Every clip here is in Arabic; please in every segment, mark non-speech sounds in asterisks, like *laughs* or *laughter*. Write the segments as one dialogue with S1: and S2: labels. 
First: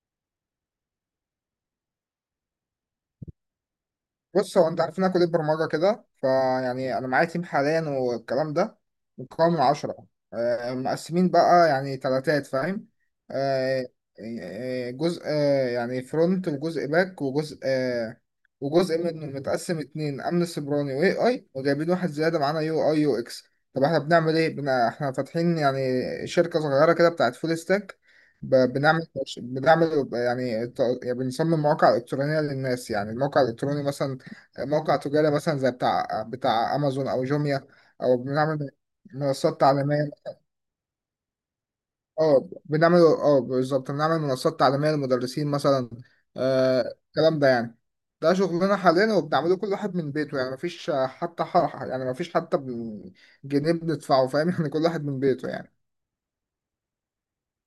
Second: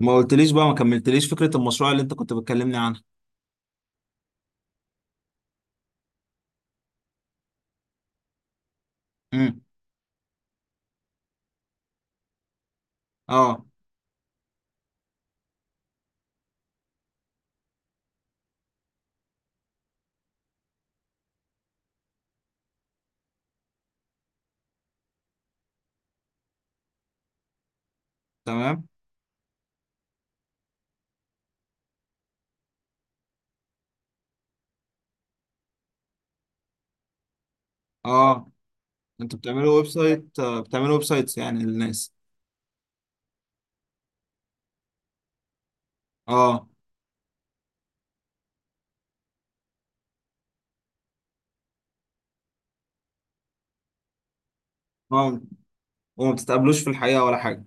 S1: ما قلتليش بقى ما كملتليش فكرة المشروع اللي انت كنت بتكلمني عنها؟
S2: بص، هو انت عارف ان انا كليه برمجه كده، فيعني انا معايا تيم حاليا والكلام ده مكون
S1: امم.
S2: من 10. مقسمين بقى يعني تلاتات، فاهم.
S1: اه.
S2: آه، جزء، يعني فرونت، وجزء باك، وجزء، وجزء منه متقسم اتنين: امن سيبراني واي اي، وجايبين واحد زياده معانا يو اي يو اكس. طب احنا بنعمل ايه؟ بنا احنا فاتحين يعني شركه صغيره كده بتاعت فول ستاك. ب-
S1: تمام.
S2: بنعمل بنعمل يعني، يعني بنصمم مواقع الكترونيه للناس. يعني الموقع الالكتروني مثلا موقع تجاري مثلا زي بتاع امازون او جوميا، او
S1: اه.
S2: بنعمل
S1: انتوا
S2: منصات
S1: بتعملوا ويب
S2: تعليميه.
S1: سايت، بتعملوا ويب سايتس يعني للناس؟
S2: اه، بنعمل، اه بالظبط بنعمل منصات تعليميه للمدرسين مثلا.
S1: اه.
S2: الكلام ده يعني ده شغلنا حاليا، وبنعمله كل واحد من بيته. يعني مفيش حتى حرحة، يعني مفيش حتى جنيه بندفعه، فاهم؟ *laughs* يعني كل واحد من
S1: اه،
S2: بيته يعني.
S1: وما بتتقابلوش في الحقيقة ولا حاجة؟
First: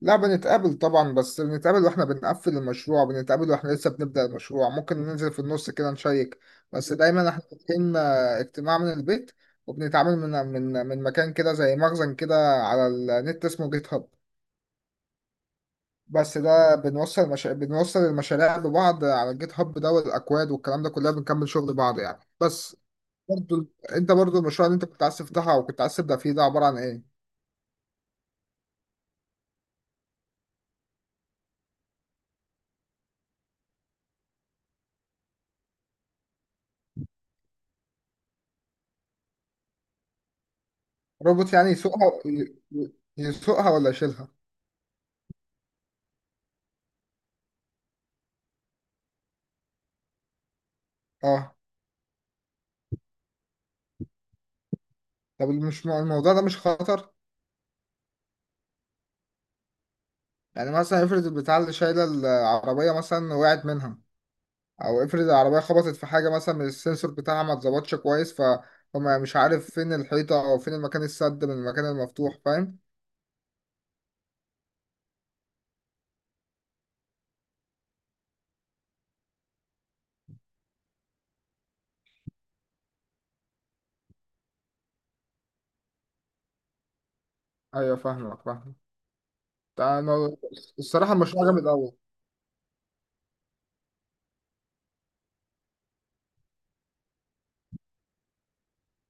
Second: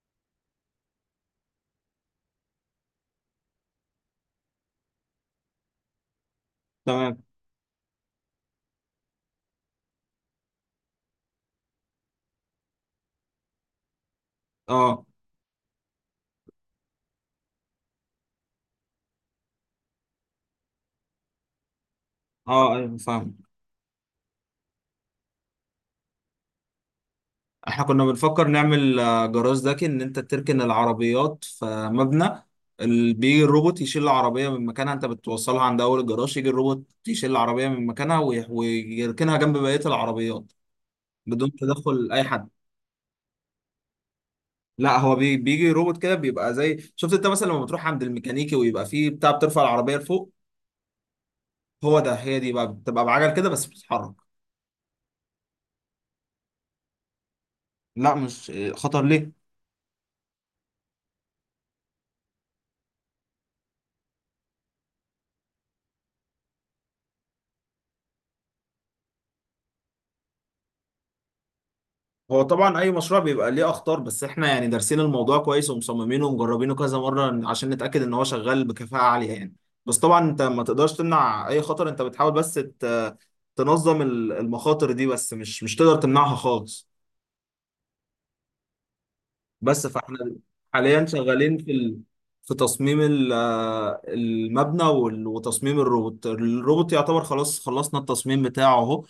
S2: لا، بنتقابل طبعا، بس بنتقابل واحنا بنقفل المشروع، بنتقابل واحنا لسه بنبدأ المشروع. ممكن ننزل في النص كده نشيك، بس
S1: تمام.
S2: دايما احنا فاتحين اجتماع من البيت. وبنتعامل من مكان كده زي مخزن كده على النت، اسمه جيت هاب.
S1: اه.
S2: بس ده بنوصل بنوصل المشاريع ببعض على الجيت هاب ده، والاكواد والكلام ده كلها بنكمل شغل بعض يعني،
S1: اه،
S2: بس.
S1: ايوه، فاهم.
S2: برضو انت، برضو المشروع اللي انت كنت عايز تفتحها وكنت عايز تبدأ فيه ده، عبارة عن ايه؟
S1: احنا كنا بنفكر نعمل جراج ذكي ان انت تركن العربيات في مبنى. بيجي الروبوت يشيل العربية من مكانها، انت بتوصلها عند اول الجراج، يجي الروبوت يشيل العربية من مكانها ويركنها جنب بقية العربيات بدون
S2: روبوت يعني
S1: تدخل
S2: يسوقها؟
S1: اي حد.
S2: يسوقها ولا يشيلها؟
S1: لا، بيجي روبوت كده، بيبقى زي شفت انت مثلا لما بتروح عند الميكانيكي ويبقى فيه بتاع بترفع العربيه لفوق.
S2: اه.
S1: هو ده هي دي بقى بتبقى بعجل كده بس بتتحرك.
S2: طب مش الموضوع ده مش خطر؟
S1: لا، مش خطر ليه؟
S2: يعني مثلا افرض البتاع اللي شايله العربيه مثلا وقعت منها، او افرض العربيه خبطت في حاجه مثلا، من السنسور بتاعها ما اتظبطش كويس، فهم. مش عارف فين الحيطه او فين المكان السد من المكان المفتوح،
S1: هو
S2: فاهم.
S1: طبعا اي مشروع بيبقى ليه اخطار، بس احنا يعني دارسين الموضوع كويس ومصممينه ومجربينه كذا مره عشان نتاكد ان هو شغال بكفاءه عاليه يعني. بس طبعا انت ما تقدرش تمنع اي خطر، انت بتحاول بس تنظم المخاطر دي، بس مش تقدر تمنعها خالص.
S2: ايوه، فاهمك فاهمك.
S1: بس
S2: ده
S1: فاحنا حاليا
S2: الصراحه مش
S1: شغالين
S2: عجبت قوي.
S1: في تصميم المبنى وتصميم الروبوت. الروبوت يعتبر خلاص خلصنا التصميم بتاعه اهو،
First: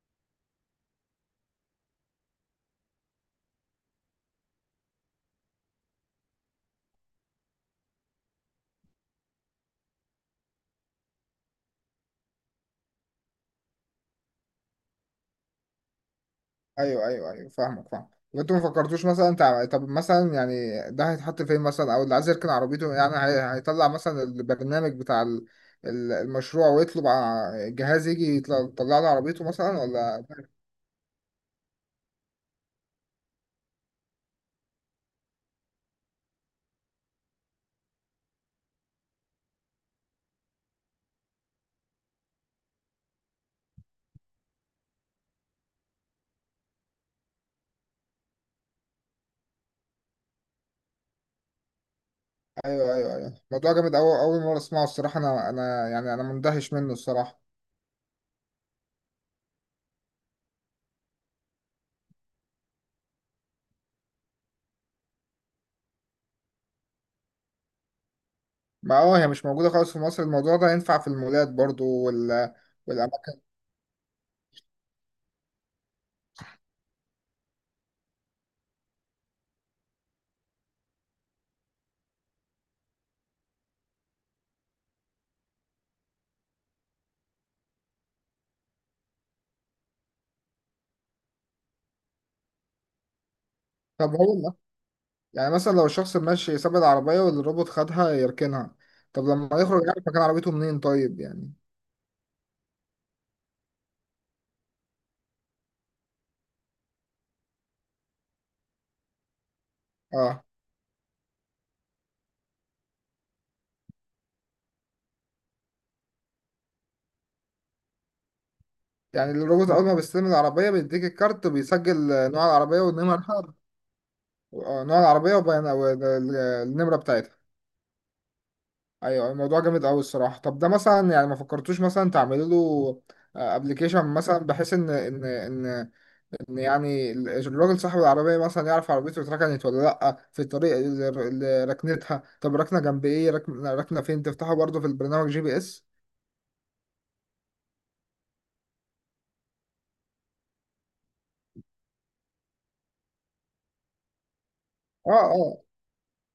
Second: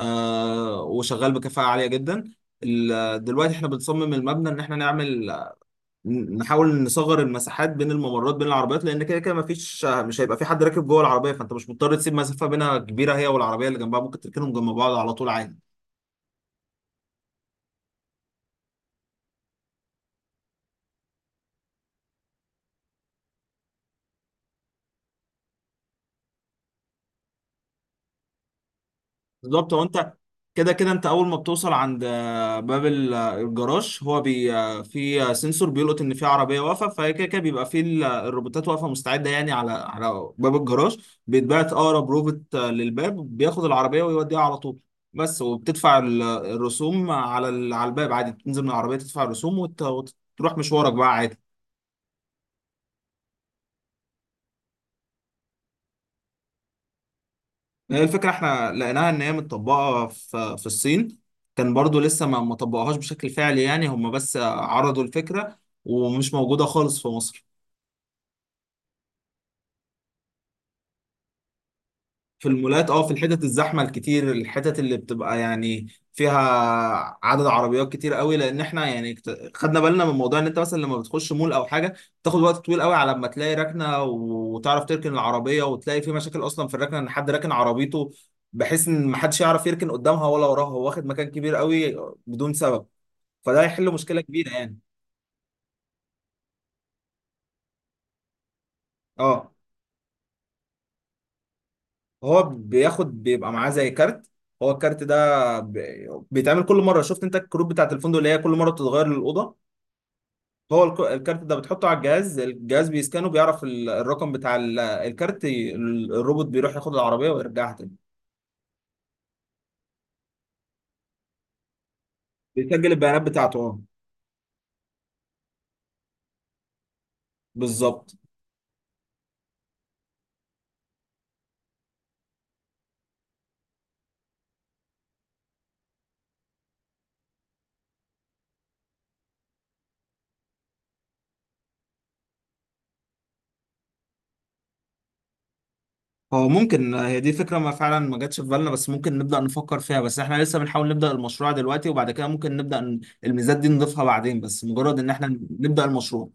S1: وشغال بكفاءة عالية جدا. دلوقتي احنا بنصمم المبنى ان احنا نحاول نصغر المساحات بين الممرات بين العربيات، لان كده كده مش هيبقى في حد راكب جوه العربيه، فانت مش مضطر تسيب مسافه بينها كبيره هي والعربيه اللي جنبها، ممكن تركنهم جنب بعض على طول عادي.
S2: ايوه ايوه ايوه، فاهمك فاهم. وانتوا ما فكرتوش مثلا طب مثلا يعني ده هيتحط فين مثلا؟ او اللي عايز يركن عربيته، يعني هيطلع مثلا البرنامج بتاع المشروع ويطلب جهاز يجي يطلع، يطلع له عربيته
S1: بالظبط.
S2: مثلا،
S1: هو انت
S2: ولا؟
S1: كده كده انت اول ما بتوصل عند باب الجراج، هو بي آه، في سنسور بيلقط ان في عربيه واقفه، فهي كده كده بيبقى في الروبوتات واقفه مستعده يعني على باب الجراج. بيتبعت اقرب روبوت للباب، بياخد العربيه ويوديها على طول. بس وبتدفع الرسوم على الباب عادي، تنزل من العربيه تدفع الرسوم وتروح مشوارك بقى عادي.
S2: ايوه ايوه ايوه، الموضوع جامد أوي، اول مره اسمعه الصراحه. انا يعني انا مندهش منه الصراحه.
S1: هي الفكرة احنا لقيناها ان هي متطبقة في الصين. كان برضو لسه ما طبقوهاش بشكل فعلي يعني، هم بس عرضوا الفكرة، ومش موجودة خالص في مصر.
S2: ما اه، هي مش موجوده خالص في مصر. الموضوع ده ينفع في المولات برضو،
S1: في
S2: وال...
S1: المولات، في
S2: والاماكن.
S1: الحتت الزحمه الكتير، الحتت اللي بتبقى يعني فيها عدد عربيات كتير قوي، لان احنا يعني خدنا بالنا من موضوع ان انت مثلا لما بتخش مول او حاجه بتاخد وقت طويل قوي على ما تلاقي ركنه وتعرف تركن العربيه، وتلاقي في مشاكل اصلا في الركنه ان حد راكن عربيته بحيث ان محدش يعرف يركن قدامها ولا وراها، هو واخد مكان كبير قوي بدون سبب، فده هيحل
S2: طب
S1: مشكله كبيره
S2: هو
S1: يعني.
S2: يعني مثلا لو الشخص ماشي ساب العربية، والروبوت خدها يركنها، طب لما
S1: اه،
S2: يخرج يعرف مكان عربيته منين؟ طيب يعني.
S1: هو بياخد، بيبقى معاه زي كارت. هو الكارت ده بيتعمل كل مره، شفت انت الكروت بتاعت الفندق اللي هي كل مره بتتغير للاوضه؟
S2: اه،
S1: هو الكارت ده بتحطه على الجهاز بيسكانه بيعرف الرقم بتاع الكارت، الروبوت بيروح ياخد العربيه ويرجعها تاني.
S2: يعني الروبوت أول ما بيستلم العربية بيديك الكارت، وبيسجل نوع العربية
S1: بيسجل
S2: والنمرة
S1: البيانات
S2: *laughs* بتاعتها.
S1: بتاعته، اه.
S2: نوع العربية وبيان والنمرة بتاعتها.
S1: بالظبط.
S2: أيوة، الموضوع جامد أوي الصراحة. طب ده مثلا يعني ما فكرتوش مثلا تعملوا له أبلكيشن مثلا، بحيث إن يعني الراجل صاحب العربية مثلا يعرف عربيته اتركنت ولا لأ، في الطريق اللي ركنتها. طب ركنة جنب إيه؟ ركنة، ركنة فين؟ تفتحه برضه في البرنامج، جي بي إس.
S1: هو ممكن، هي دي فكره ما فعلا ما جاتش في بالنا، بس ممكن نبدا نفكر فيها، بس احنا لسه بنحاول نبدا المشروع دلوقتي، وبعد كده ممكن نبدا الميزات دي نضيفها بعدين، بس مجرد ان
S2: آه
S1: احنا
S2: آه،
S1: نبدا المشروع.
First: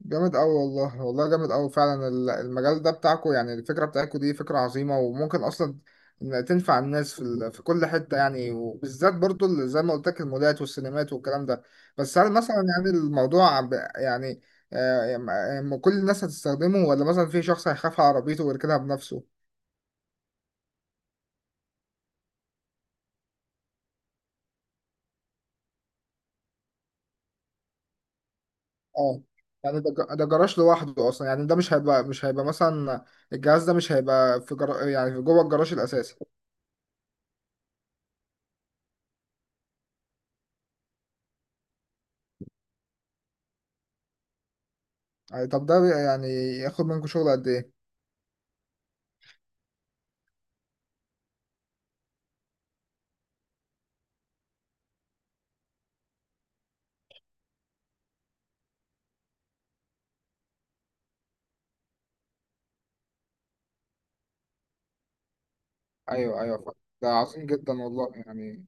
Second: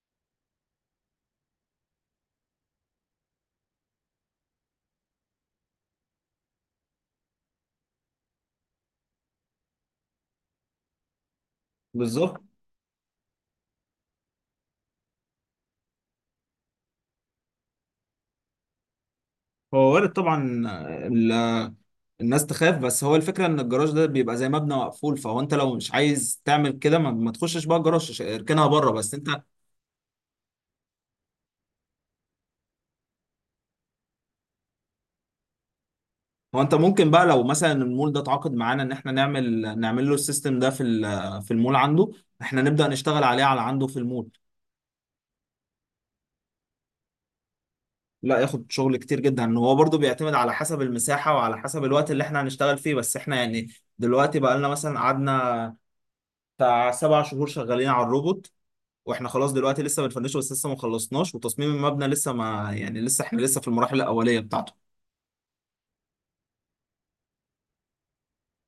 S2: جامد أوي، والله والله جامد أوي فعلا. المجال ده بتاعكو، يعني الفكرة بتاعتكو دي فكرة عظيمة، وممكن أصلا إن تنفع الناس في في كل حتة يعني، وبالذات برضه اللي زي ما قلت لك: المولات والسينمات والكلام ده. بس هل
S1: بالظبط.
S2: مثلا يعني الموضوع يعني يعني كل الناس هتستخدمه، ولا مثلا في شخص هيخاف على عربيته ويركنها بنفسه؟
S1: هو وارد طبعا ال- الناس تخاف، بس هو الفكرة ان الجراج ده بيبقى زي مبنى مقفول، فهو انت لو مش عايز تعمل كده ما تخشش بقى الجراج، اركنها بره بس
S2: اه
S1: انت.
S2: يعني ده ده جراج لوحده اصلا يعني. ده مش هيبقى، مثلا الجهاز ده مش هيبقى في يعني في جوه الجراج الاساسي.
S1: هو انت ممكن بقى لو مثلا المول ده اتعاقد معانا ان احنا نعمل له السيستم ده في المول عنده، احنا نبدأ نشتغل على عنده في المول.
S2: يعني طب ده يعني ياخد منكم شغل قد ايه؟
S1: لا، ياخد شغل كتير جدا، ان هو برضو بيعتمد على حسب المساحة وعلى حسب الوقت اللي احنا هنشتغل فيه، بس احنا يعني دلوقتي بقى لنا مثلا قعدنا بتاع 7 شهور شغالين على الروبوت، واحنا خلاص دلوقتي لسه بنفنشه بس لسه ما خلصناش، وتصميم المبنى لسه ما يعني، لسه احنا لسه في المراحل الاوليه بتاعته.
S2: ايوه ايوه، فاهم. ده عظيم جدا والله يعني،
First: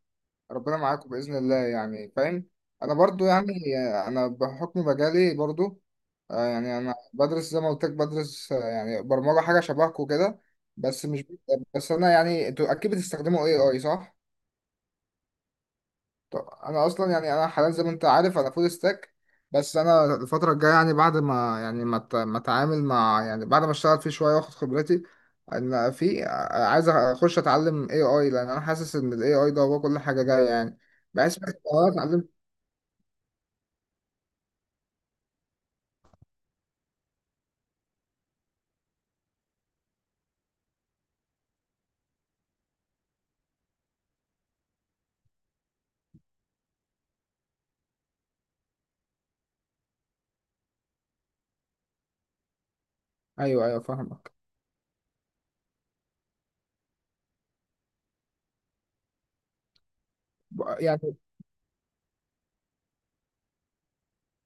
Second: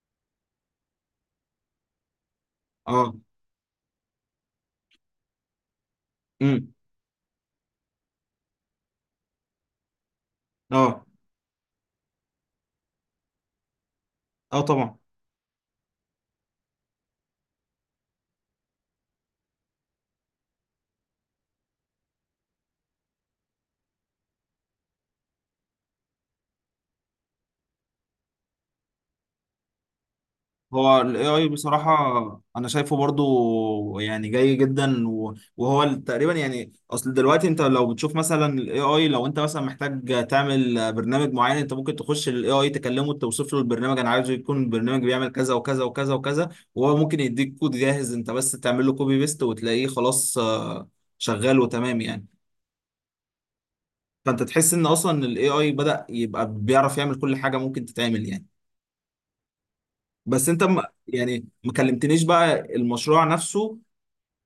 S2: ربنا معاكم باذن الله يعني، فاهم. انا
S1: اه.
S2: برضو، يعني انا بحكم مجالي برضو،
S1: امم.
S2: يعني انا بدرس زي ما قلت لك، بدرس يعني برمجه، حاجه شبهكم كده.
S1: اه.
S2: بس مش... بس انا يعني، انتوا اكيد بتستخدموا اي اي، صح؟
S1: اه، طبعا.
S2: طب انا اصلا يعني انا حاليا زي ما انت عارف انا فول ستاك. بس انا الفتره الجايه، يعني بعد ما يعني ما اتعامل مع، يعني بعد ما اشتغل فيه شويه واخد خبرتي، انا عايز اخش اتعلم اي اي، لان انا حاسس ان الاي اي ده هو كل حاجه جايه يعني.
S1: هو ال
S2: بحس
S1: AI
S2: بس إن انا اتعلم.
S1: بصراحة أنا شايفه برضو يعني جاي جدا، وهو تقريبا يعني أصل دلوقتي أنت لو بتشوف مثلا ال AI، لو أنت مثلا محتاج تعمل برنامج معين أنت ممكن تخش ال AI تكلمه توصف له البرنامج، أنا عايزه يكون البرنامج بيعمل كذا وكذا وكذا وكذا، وهو ممكن يديك كود جاهز، أنت بس تعمل له كوبي بيست وتلاقيه خلاص شغال وتمام يعني.
S2: ايوه ايوه، فاهمك.
S1: فأنت تحس إن أصلا ال AI بدأ يبقى بيعرف يعمل كل حاجة ممكن تتعمل يعني. بس أنت
S2: يعني
S1: يعني ما كلمتنيش بقى المشروع نفسه،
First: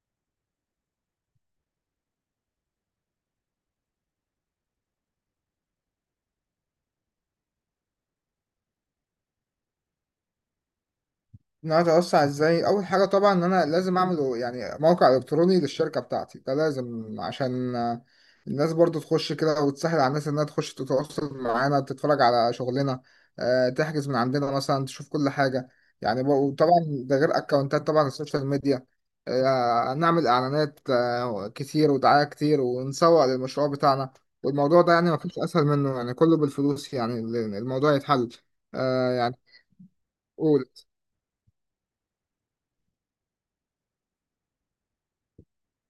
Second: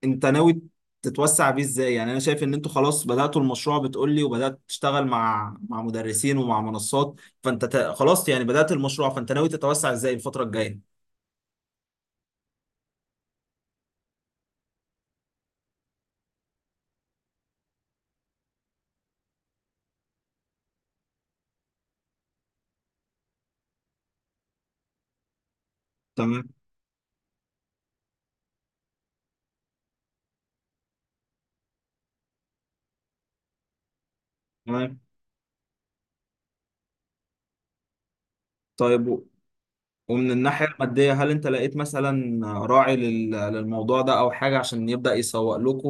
S1: انت ناوي تتوسع بيه ازاي؟ يعني انا شايف ان انتوا خلاص بدأتوا المشروع بتقولي، وبدأت تشتغل مع مدرسين ومع منصات، فانت خلاص يعني بدأت المشروع، فانت ناوي تتوسع ازاي الفترة الجاية؟
S2: ان انا اتوسع ازاي؟ اول حاجه طبعا ان انا لازم اعمل يعني موقع الكتروني للشركه بتاعتي، ده لازم عشان الناس برضو تخش كده، وتسهل على الناس انها تخش تتواصل معانا، تتفرج على شغلنا، تحجز من عندنا مثلا، تشوف كل حاجه. يعني
S1: تمام.
S2: بقى، طبعا ده غير اكونتات طبعا السوشيال ميديا. نعمل اعلانات كتير ودعايه كتير، ونسوق للمشروع بتاعنا. والموضوع ده
S1: تمام.
S2: يعني ما فيش اسهل منه يعني، كله بالفلوس يعني، الموضوع يتحل.
S1: طيب،
S2: يعني.
S1: ومن الناحية المادية هل انت لقيت مثلا راعي للموضوع ده او حاجة عشان يبدأ يسوق لكم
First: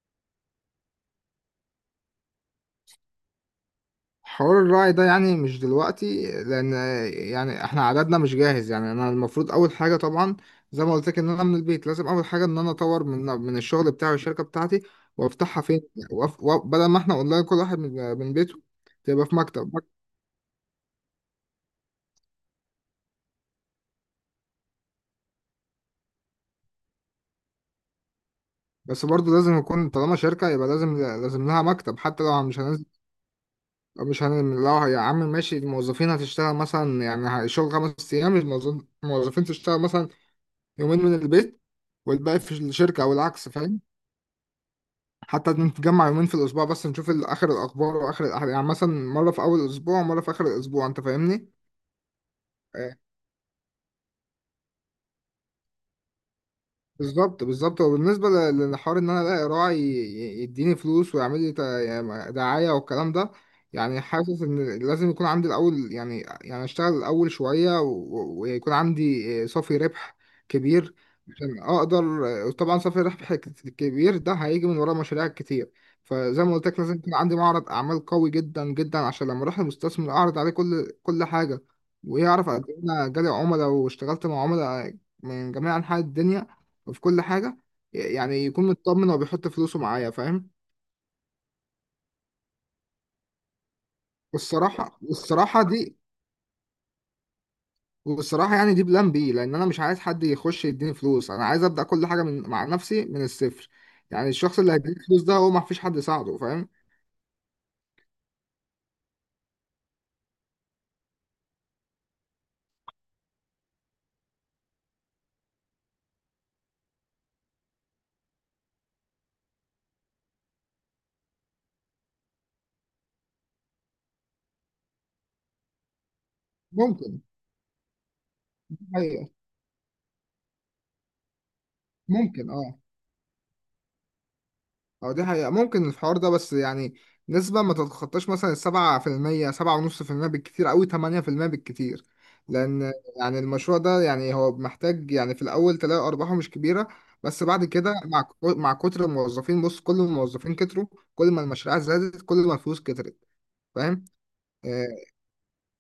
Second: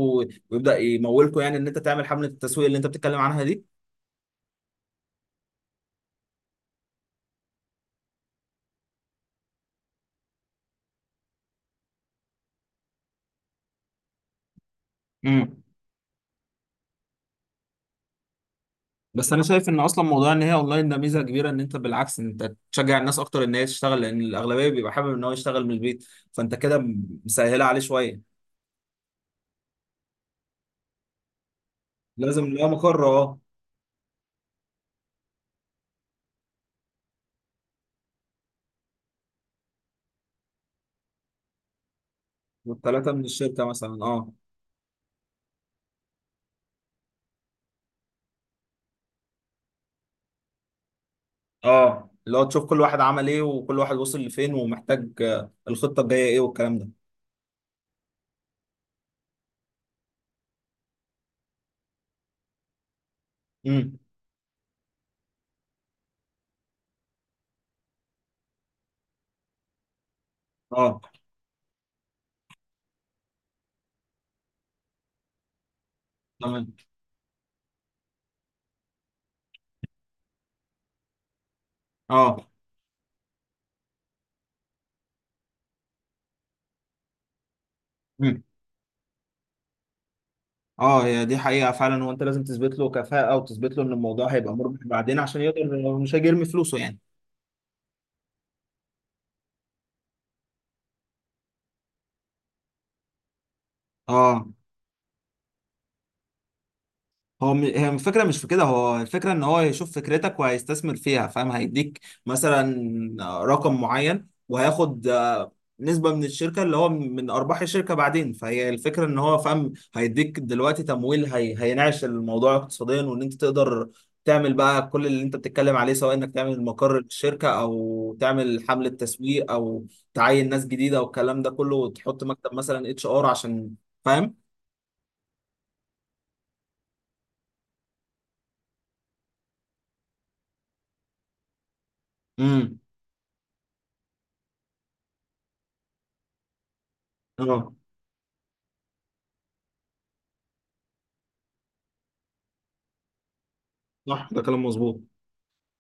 S1: ويبدأ يمولكم، يعني ان انت تعمل حملة التسويق اللي انت بتتكلم عنها
S2: حوار الراعي ده يعني مش دلوقتي، لان يعني احنا عددنا مش جاهز يعني. انا المفروض اول حاجه طبعا زي ما قلت لك ان انا من البيت، لازم اول حاجه ان انا اطور من الشغل بتاعي والشركه بتاعتي،
S1: دي؟
S2: وافتحها فين. بدل ما احنا اونلاين كل واحد من بيته، تبقى
S1: بس
S2: في
S1: انا شايف
S2: مكتب.
S1: ان اصلا موضوع ان هي اونلاين ده ميزه كبيره، ان انت بالعكس انت تشجع الناس اكتر ان هي تشتغل، لان الاغلبيه بيبقى حابب ان هو يشتغل من البيت، فانت كده مسهله عليه شويه.
S2: بس برضه لازم يكون، طالما شركه يبقى لازم، لها مكتب، حتى
S1: لازم
S2: لو مش
S1: اللي هو
S2: هننزل.
S1: مقر، اه.
S2: مش هن... لو يا عم ماشي، الموظفين هتشتغل مثلا، يعني شغل 5 ايام، الموظفين تشتغل مثلا يومين من البيت، والباقي في الشركه،
S1: والثلاثه
S2: او
S1: من
S2: العكس،
S1: الشركه
S2: فاهم.
S1: مثلا، اه.
S2: حتى نتجمع يومين في الأسبوع بس، نشوف آخر الأخبار وآخر الأحداث يعني، مثلا مرة في أول الأسبوع ومرة في آخر الأسبوع. أنت فاهمني؟
S1: اه، اللي هو تشوف كل
S2: آه.
S1: واحد عمل ايه وكل واحد وصل لفين، ومحتاج الخطه الجايه ايه والكلام ده.
S2: بالظبط بالظبط. وبالنسبة للحوار ان انا الاقي راعي يديني فلوس، ويعمل لي يعني دعاية والكلام ده،
S1: امم.
S2: يعني حاسس ان لازم يكون عندي الاول، يعني اشتغل الاول شوية، ويكون عندي صافي ربح كبير
S1: اه.
S2: عشان اقدر. طبعا صافي ربح كبير ده هيجي من ورا مشاريع كتير، فزي ما قلت
S1: تمام.
S2: لك لازم يكون عندي معرض اعمال قوي جدا جدا عشان لما اروح المستثمر اعرض عليه كل حاجة،
S1: اه.
S2: ويعرف قد ايه انا جالي عملاء واشتغلت مع عملاء من جميع انحاء الدنيا في كل حاجة،
S1: امم.
S2: يعني يكون مطمن وبيحط فلوسه معايا، فاهم.
S1: اه، هي دي حقيقه فعلا، وانت لازم تثبت له كفاءه وتثبت له ان الموضوع هيبقى مربح
S2: والصراحة
S1: بعدين عشان
S2: والصراحة
S1: يقدر،
S2: دي
S1: مش هيجي يرمي فلوسه يعني.
S2: والصراحة يعني دي بلان بي، لأن أنا مش عايز حد يخش يديني فلوس. أنا عايز أبدأ كل حاجة من... مع نفسي من الصفر. يعني
S1: اه،
S2: الشخص اللي هيديني فلوس ده، هو ما فيش حد يساعده، فاهم.
S1: هو هي الفكرة مش في كده، هو الفكرة ان هو يشوف فكرتك وهيستثمر فيها، فاهم؟ هيديك مثلا رقم معين وهياخد نسبة من الشركة، اللي هو من أرباح الشركة بعدين، فهي الفكرة ان هو، فاهم، هيديك دلوقتي تمويل، هينعش الموضوع اقتصاديا، وان انت تقدر تعمل بقى كل اللي انت بتتكلم عليه، سواء انك تعمل مقر
S2: ممكن،
S1: للشركة او تعمل حملة
S2: أيوه،
S1: تسويق او تعين ناس جديدة والكلام ده كله، وتحط
S2: ممكن
S1: مكتب
S2: أه.
S1: مثلا HR عشان، فاهم.
S2: اه، دي حقيقة ممكن الحوار ده، بس يعني نسبة ما تتخطاش مثلا 7%، 7.5%، بالكتير أوي 8% بالكتير.
S1: امم.
S2: لأن يعني المشروع ده يعني هو محتاج، يعني في الأول تلاقي أرباحه مش كبيرة، بس بعد
S1: اه،
S2: كده مع مع كتر الموظفين. بص، كل ما الموظفين كتروا، كل ما المشاريع زادت، كل ما الفلوس كترت، فاهم.
S1: صح، ده كلام مظبوط.
S2: آه،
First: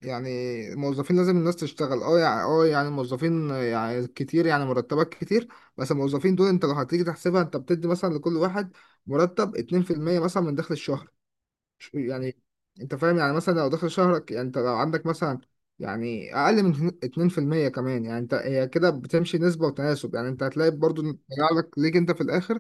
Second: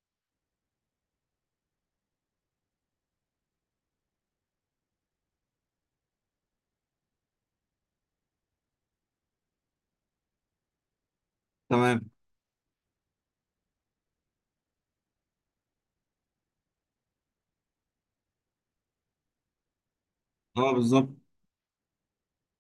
S2: يعني الموظفين لازم الناس تشتغل، اه يعني، اه يعني الموظفين يعني كتير، يعني مرتبات كتير. بس الموظفين دول انت لو هتيجي تحسبها، انت بتدي مثلا لكل واحد مرتب 2% مثلا من دخل الشهر،
S1: تمام.
S2: يعني انت فاهم يعني. مثلا لو دخل شهرك، يعني انت لو عندك مثلا يعني اقل من 2% كمان، يعني انت هي كده بتمشي نسبة وتناسب يعني. انت
S1: اه،
S2: هتلاقي برضو
S1: بالظبط.
S2: إن طلع لك، ليك انت في الاخر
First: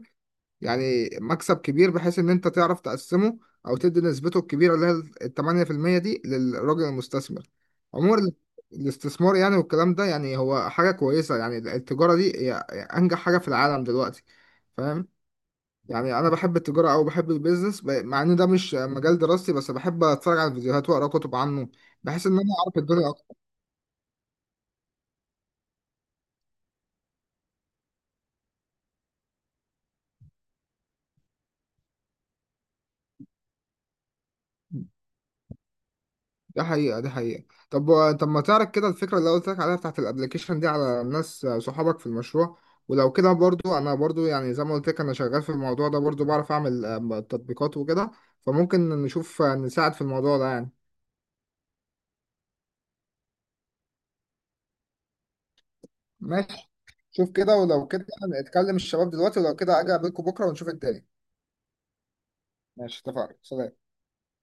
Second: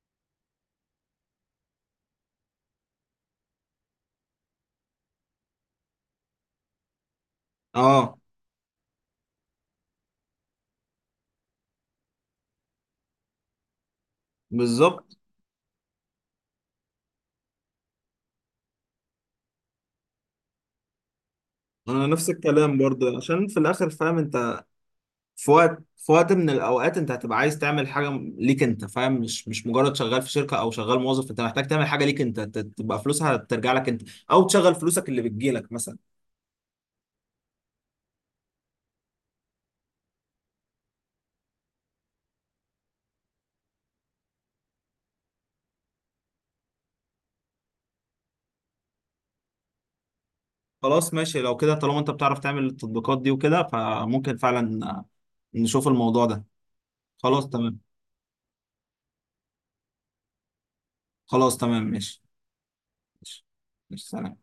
S2: يعني مكسب كبير، بحيث ان انت تعرف تقسمه، او تدي نسبته الكبيره اللي هي ال 8% دي للراجل المستثمر. عموما
S1: اه،
S2: الاستثمار يعني، والكلام ده يعني هو حاجه كويسه يعني. التجاره دي هي انجح حاجه في العالم دلوقتي، فاهم.
S1: بالظبط.
S2: يعني انا بحب التجاره، او بحب البيزنس، مع ان ده مش مجال دراستي، بس بحب اتفرج على الفيديوهات واقرا كتب عنه،
S1: انا
S2: بحيث
S1: نفس
S2: ان انا اعرف
S1: الكلام
S2: الدنيا.
S1: برضه، عشان في الاخر فاهم انت، في وقت من الاوقات انت هتبقى عايز تعمل حاجه ليك انت، فاهم؟ مش مجرد شغال في شركه او شغال موظف، انت محتاج تعمل حاجه ليك انت تبقى فلوسها ترجع لك انت، او تشغل فلوسك اللي بتجيلك مثلا.
S2: ده حقيقة ده حقيقة. طب، طب، ما تعرف كده الفكرة اللي قلت لك عليها بتاعت الابليكيشن دي على ناس صحابك في المشروع؟ ولو كده برضو، انا برضو يعني زي ما قلت لك انا شغال في الموضوع ده برضو، بعرف اعمل تطبيقات وكده، فممكن نشوف نساعد في الموضوع ده يعني.
S1: خلاص، ماشي لو كده. طالما انت بتعرف تعمل التطبيقات دي وكده، فممكن فعلا نشوف الموضوع ده.
S2: ماشي، شوف
S1: خلاص
S2: كده،
S1: تمام.
S2: ولو كده نتكلم الشباب دلوقتي، ولو كده اجي اقابلكم بكرة ونشوف الدنيا.
S1: خلاص تمام، ماشي.
S2: ماشي، اتفقنا،
S1: ماشي.
S2: سلام.
S1: ماشي، سلام.